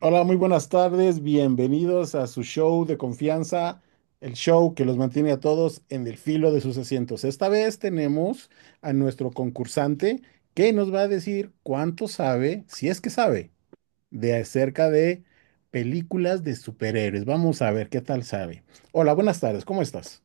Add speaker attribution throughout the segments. Speaker 1: Hola, muy buenas tardes. Bienvenidos a su show de confianza, el show que los mantiene a todos en el filo de sus asientos. Esta vez tenemos a nuestro concursante que nos va a decir cuánto sabe, si es que sabe, de acerca de películas de superhéroes. Vamos a ver qué tal sabe. Hola, buenas tardes. ¿Cómo estás?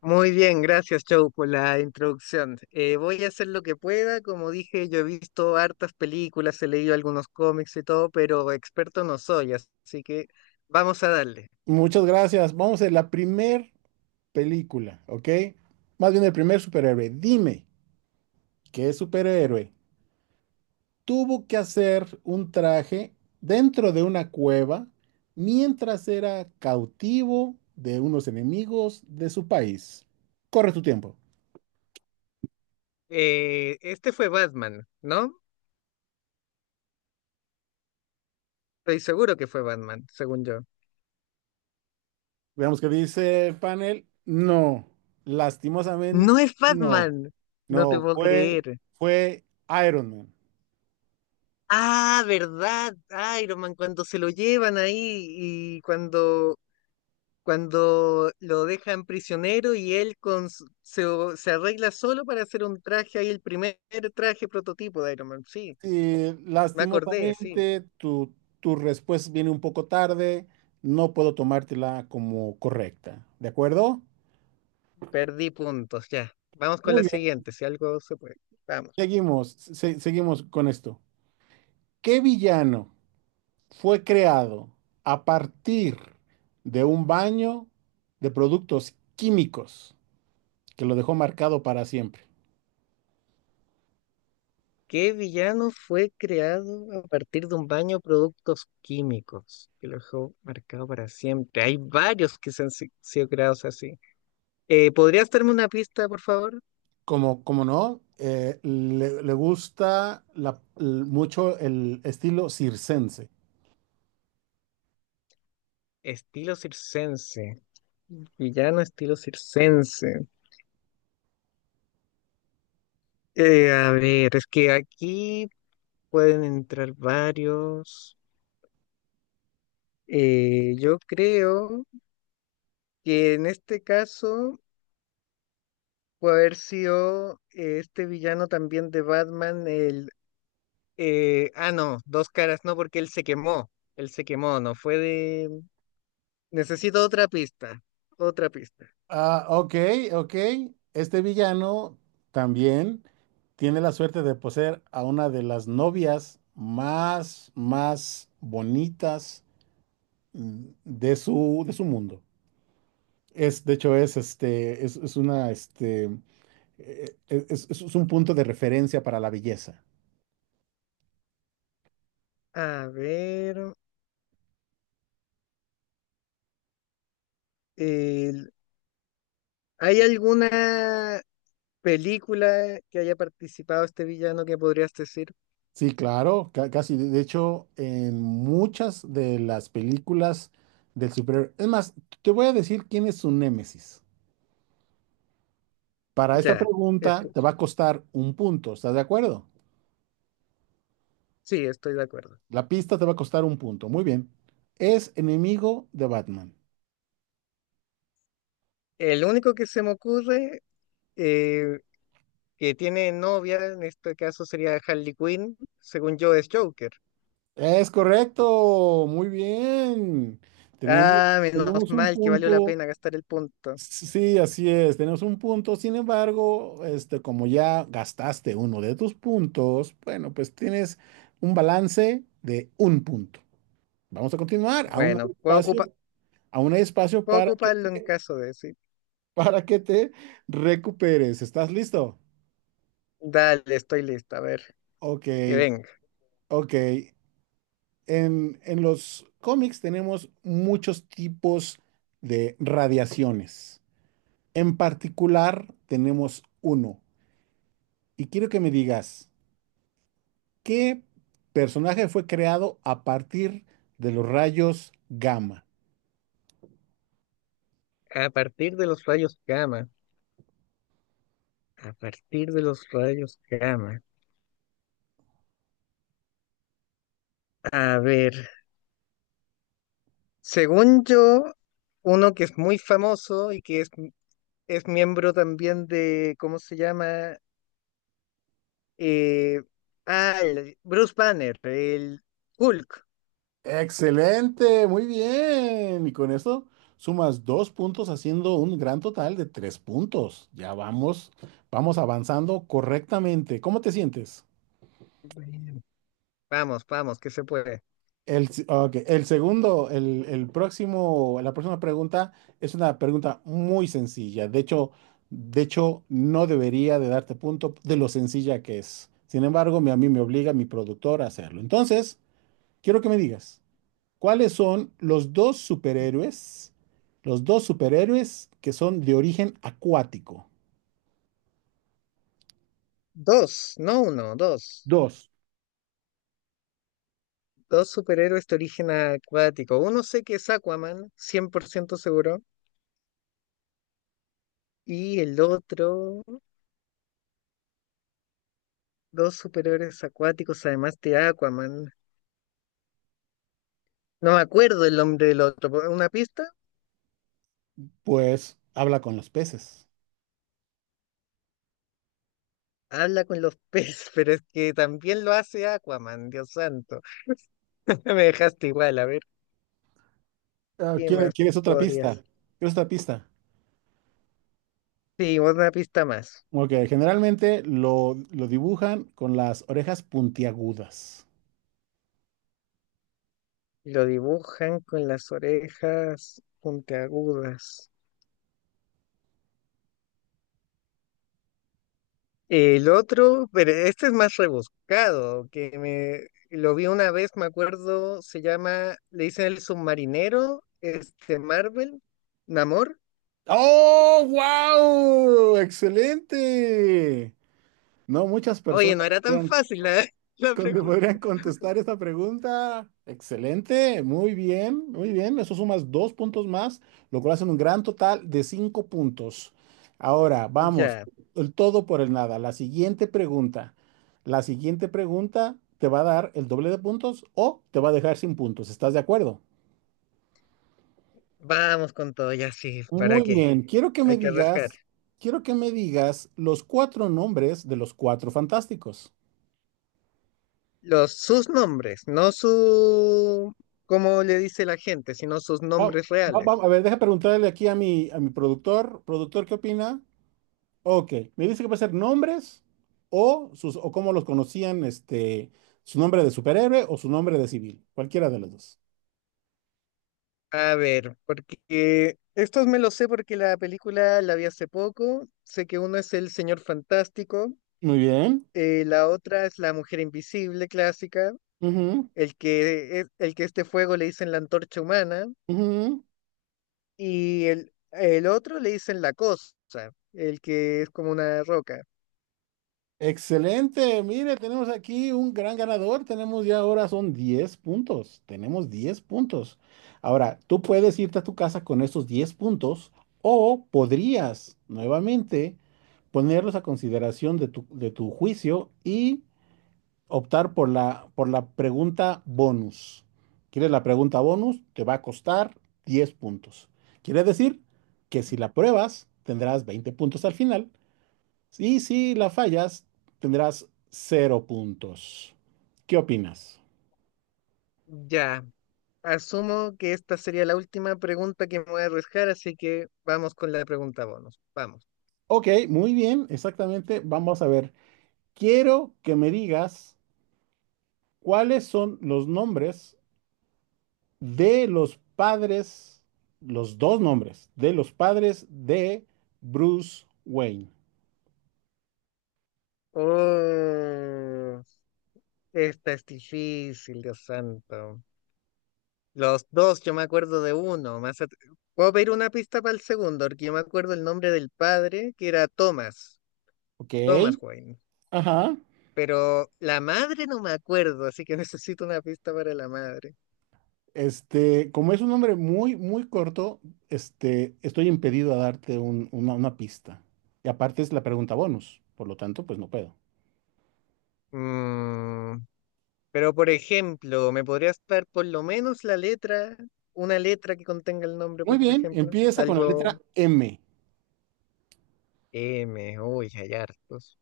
Speaker 2: Muy bien, gracias, Joe, por la introducción. Voy a hacer lo que pueda. Como dije, yo he visto hartas películas, he leído algunos cómics y todo, pero experto no soy, así que vamos a darle.
Speaker 1: Muchas gracias. Vamos a la primer película, ¿ok? Más bien el primer superhéroe. Dime, ¿qué superhéroe tuvo que hacer un traje dentro de una cueva mientras era cautivo de unos enemigos de su país? Corre tu tiempo.
Speaker 2: Este fue Batman, ¿no? Estoy seguro que fue Batman, según yo.
Speaker 1: Veamos qué dice el panel. No,
Speaker 2: No
Speaker 1: lastimosamente
Speaker 2: es
Speaker 1: no.
Speaker 2: Batman, no te
Speaker 1: No,
Speaker 2: puedo
Speaker 1: fue,
Speaker 2: creer.
Speaker 1: fue Iron Man.
Speaker 2: Ah, ¿verdad? Iron Man, cuando se lo llevan ahí y cuando lo dejan prisionero y él con, se arregla solo para hacer un traje ahí, el primer traje prototipo de Iron Man. Sí,
Speaker 1: Sí,
Speaker 2: me acordé, sí,
Speaker 1: lastimosamente tu respuesta viene un poco tarde. No puedo tomártela como correcta. ¿De acuerdo?
Speaker 2: perdí puntos, ya. Vamos con
Speaker 1: Muy
Speaker 2: la
Speaker 1: bien,
Speaker 2: siguiente, si algo se puede. Vamos.
Speaker 1: seguimos, seguimos con esto. ¿Qué villano fue creado a partir de un baño de productos químicos que lo dejó marcado para siempre?
Speaker 2: ¿Qué villano fue creado a partir de un baño de productos químicos? Que lo dejó marcado para siempre. Hay varios que se han sido creados así. ¿Podrías darme una pista, por favor?
Speaker 1: Como no, le gusta mucho el estilo circense.
Speaker 2: Estilo circense. Villano estilo circense. A ver, es que aquí pueden entrar varios. Yo creo que en este caso puede haber sido este villano también de Batman, el... no, dos caras, no, porque él se quemó. Él se quemó, no fue de... Necesito otra pista, otra pista.
Speaker 1: Ah, ok, ok. Este villano también tiene la suerte de poseer a una de las novias más, más bonitas de su mundo. De hecho, es un punto de referencia para la belleza.
Speaker 2: A ver, el- ¿hay alguna película que haya participado este villano que podrías decir?
Speaker 1: Sí, claro, casi. De hecho, en muchas de las películas del superhéroe. Es más, te voy a decir quién es su némesis. Para esta
Speaker 2: Ya.
Speaker 1: pregunta te va a costar un punto, ¿estás de acuerdo?
Speaker 2: Sí, estoy de acuerdo.
Speaker 1: La pista te va a costar un punto. Muy bien. Es enemigo de Batman.
Speaker 2: El único que se me ocurre eh, que tiene novia, en este caso sería Harley Quinn, según yo es Joker.
Speaker 1: Es correcto. Muy bien. Tenemos,
Speaker 2: Ah, menos
Speaker 1: tenemos un
Speaker 2: mal que valió la
Speaker 1: punto.
Speaker 2: pena gastar el punto.
Speaker 1: Sí, así es. Tenemos un punto. Sin embargo, como ya gastaste uno de tus puntos, bueno, pues tienes un balance de un punto. Vamos a continuar. Aún hay
Speaker 2: Bueno,
Speaker 1: espacio, aún hay espacio
Speaker 2: puedo
Speaker 1: para que,
Speaker 2: ocuparlo en caso de sí.
Speaker 1: para que te recuperes. ¿Estás listo?
Speaker 2: Dale, estoy lista, a ver,
Speaker 1: Ok,
Speaker 2: que venga.
Speaker 1: ok. En los cómics tenemos muchos tipos de radiaciones. En particular, tenemos uno. Y quiero que me digas, ¿qué personaje fue creado a partir de los rayos gamma?
Speaker 2: A partir de los rayos gamma, a partir de los rayos gamma. A ver, según yo, uno que es muy famoso y que es miembro también de, ¿cómo se llama? Eh, Bruce Banner, el Hulk.
Speaker 1: Excelente, muy bien. Y con eso sumas dos puntos, haciendo un gran total de tres puntos. Ya vamos, vamos avanzando correctamente. ¿Cómo te sientes?
Speaker 2: Bueno. Vamos, vamos, que se puede.
Speaker 1: Ok, el segundo, el próximo, la próxima pregunta es una pregunta muy sencilla. De hecho, no debería de darte punto de lo sencilla que es. Sin embargo, a mí me obliga mi productor a hacerlo. Entonces, quiero que me digas, ¿cuáles son los dos superhéroes que son de origen acuático?
Speaker 2: Dos, no uno, dos.
Speaker 1: Dos,
Speaker 2: Dos superhéroes de origen acuático. Uno sé que es Aquaman, 100% seguro. Y el otro, dos superhéroes acuáticos, además de Aquaman. No me acuerdo el nombre del otro. ¿Una pista?
Speaker 1: pues habla con los peces.
Speaker 2: Habla con los peces, pero es que también lo hace Aquaman, Dios santo. Me dejaste igual, a ver, ¿qué más
Speaker 1: ¿Quieres otra pista?
Speaker 2: podrías?
Speaker 1: ¿Quieres otra pista?
Speaker 2: Sí, una pista más.
Speaker 1: Ok, generalmente lo dibujan con las orejas puntiagudas.
Speaker 2: Lo dibujan con las orejas puntiagudas. El otro, pero este es más rebuscado, que me lo vi una vez, me acuerdo, se llama, le dicen el submarinero, este Marvel, Namor.
Speaker 1: ¡Oh, wow! ¡Excelente! No muchas
Speaker 2: Oye,
Speaker 1: personas
Speaker 2: no era tan
Speaker 1: podrían,
Speaker 2: fácil la, la pregunta.
Speaker 1: podrían contestar esta pregunta. Excelente, muy bien, muy bien. Eso sumas dos puntos más, lo cual hace un gran total de cinco puntos. Ahora, vamos,
Speaker 2: Ya,
Speaker 1: el todo por el nada. La siguiente pregunta te va a dar el doble de puntos o te va a dejar sin puntos. ¿Estás de acuerdo?
Speaker 2: vamos con todo, ya sí, ¿para
Speaker 1: Muy
Speaker 2: qué?
Speaker 1: bien, quiero que me
Speaker 2: Hay que arriesgar.
Speaker 1: digas, quiero que me digas los cuatro nombres de los cuatro fantásticos.
Speaker 2: Los, sus nombres, no su, como le dice la gente, sino sus
Speaker 1: Oh,
Speaker 2: nombres reales.
Speaker 1: a ver, deja preguntarle aquí a mi productor. Productor, ¿qué opina? Ok, me dice que va a ser nombres o sus, o cómo los conocían, su nombre de superhéroe o su nombre de civil, cualquiera de los dos.
Speaker 2: A ver, porque estos me los sé porque la película la vi hace poco. Sé que uno es el Señor Fantástico,
Speaker 1: Muy bien.
Speaker 2: la otra es la Mujer Invisible clásica,
Speaker 1: Ujú,
Speaker 2: el que, el que este fuego le dicen la antorcha humana,
Speaker 1: ujú.
Speaker 2: y el otro le dicen la cosa, el que es como una roca.
Speaker 1: Excelente, mire, tenemos aquí un gran ganador, tenemos ya ahora son 10 puntos, tenemos 10 puntos. Ahora, tú puedes irte a tu casa con estos 10 puntos o podrías nuevamente ponerlos a consideración de tu juicio y optar por la pregunta bonus. ¿Quieres la pregunta bonus? Te va a costar 10 puntos. Quiere decir que si la pruebas, tendrás 20 puntos al final. Y si la fallas, tendrás cero puntos. ¿Qué opinas?
Speaker 2: Ya, asumo que esta sería la última pregunta que me voy a arriesgar, así que vamos con la pregunta bonus. Vamos.
Speaker 1: Ok, muy bien, exactamente. Vamos a ver. Quiero que me digas cuáles son los nombres de los padres, los dos nombres de los padres de Bruce Wayne.
Speaker 2: Oh. Esta es difícil, Dios santo. Los dos, yo me acuerdo de uno. Más at- Puedo pedir una pista para el segundo, porque yo me acuerdo el nombre del padre, que era Thomas,
Speaker 1: Ok,
Speaker 2: Thomas Wayne.
Speaker 1: ajá.
Speaker 2: Pero la madre no me acuerdo, así que necesito una pista para la madre.
Speaker 1: Como es un nombre muy, muy corto, estoy impedido a darte una pista. Y aparte es la pregunta bonus, por lo tanto, pues no puedo.
Speaker 2: Mm, pero por ejemplo, ¿me podrías dar por lo menos la letra, una letra que contenga el nombre, por
Speaker 1: Muy bien,
Speaker 2: ejemplo?
Speaker 1: empieza con la
Speaker 2: Algo
Speaker 1: letra M.
Speaker 2: M, uy, hay hartos.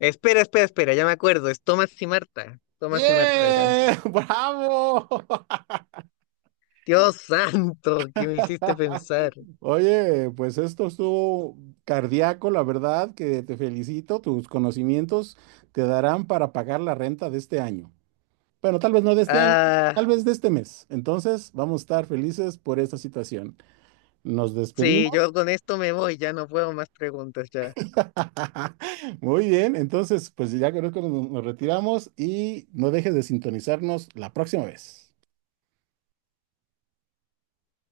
Speaker 2: Espera, espera, espera, ya me acuerdo, es Thomas y Marta. Thomas y Marta eran.
Speaker 1: ¡Bien! ¡Bravo!
Speaker 2: Dios santo, que me hiciste pensar.
Speaker 1: Oye, pues esto estuvo cardíaco, la verdad, que te felicito. Tus conocimientos te darán para pagar la renta de este año. Bueno, tal vez no de este año,
Speaker 2: Ah,
Speaker 1: tal vez de este mes. Entonces, vamos a estar felices por esta situación. Nos
Speaker 2: sí,
Speaker 1: despedimos.
Speaker 2: yo con esto me voy, ya no puedo más preguntas ya.
Speaker 1: Muy bien, entonces, pues ya creo que nos retiramos y no dejes de sintonizarnos la próxima vez.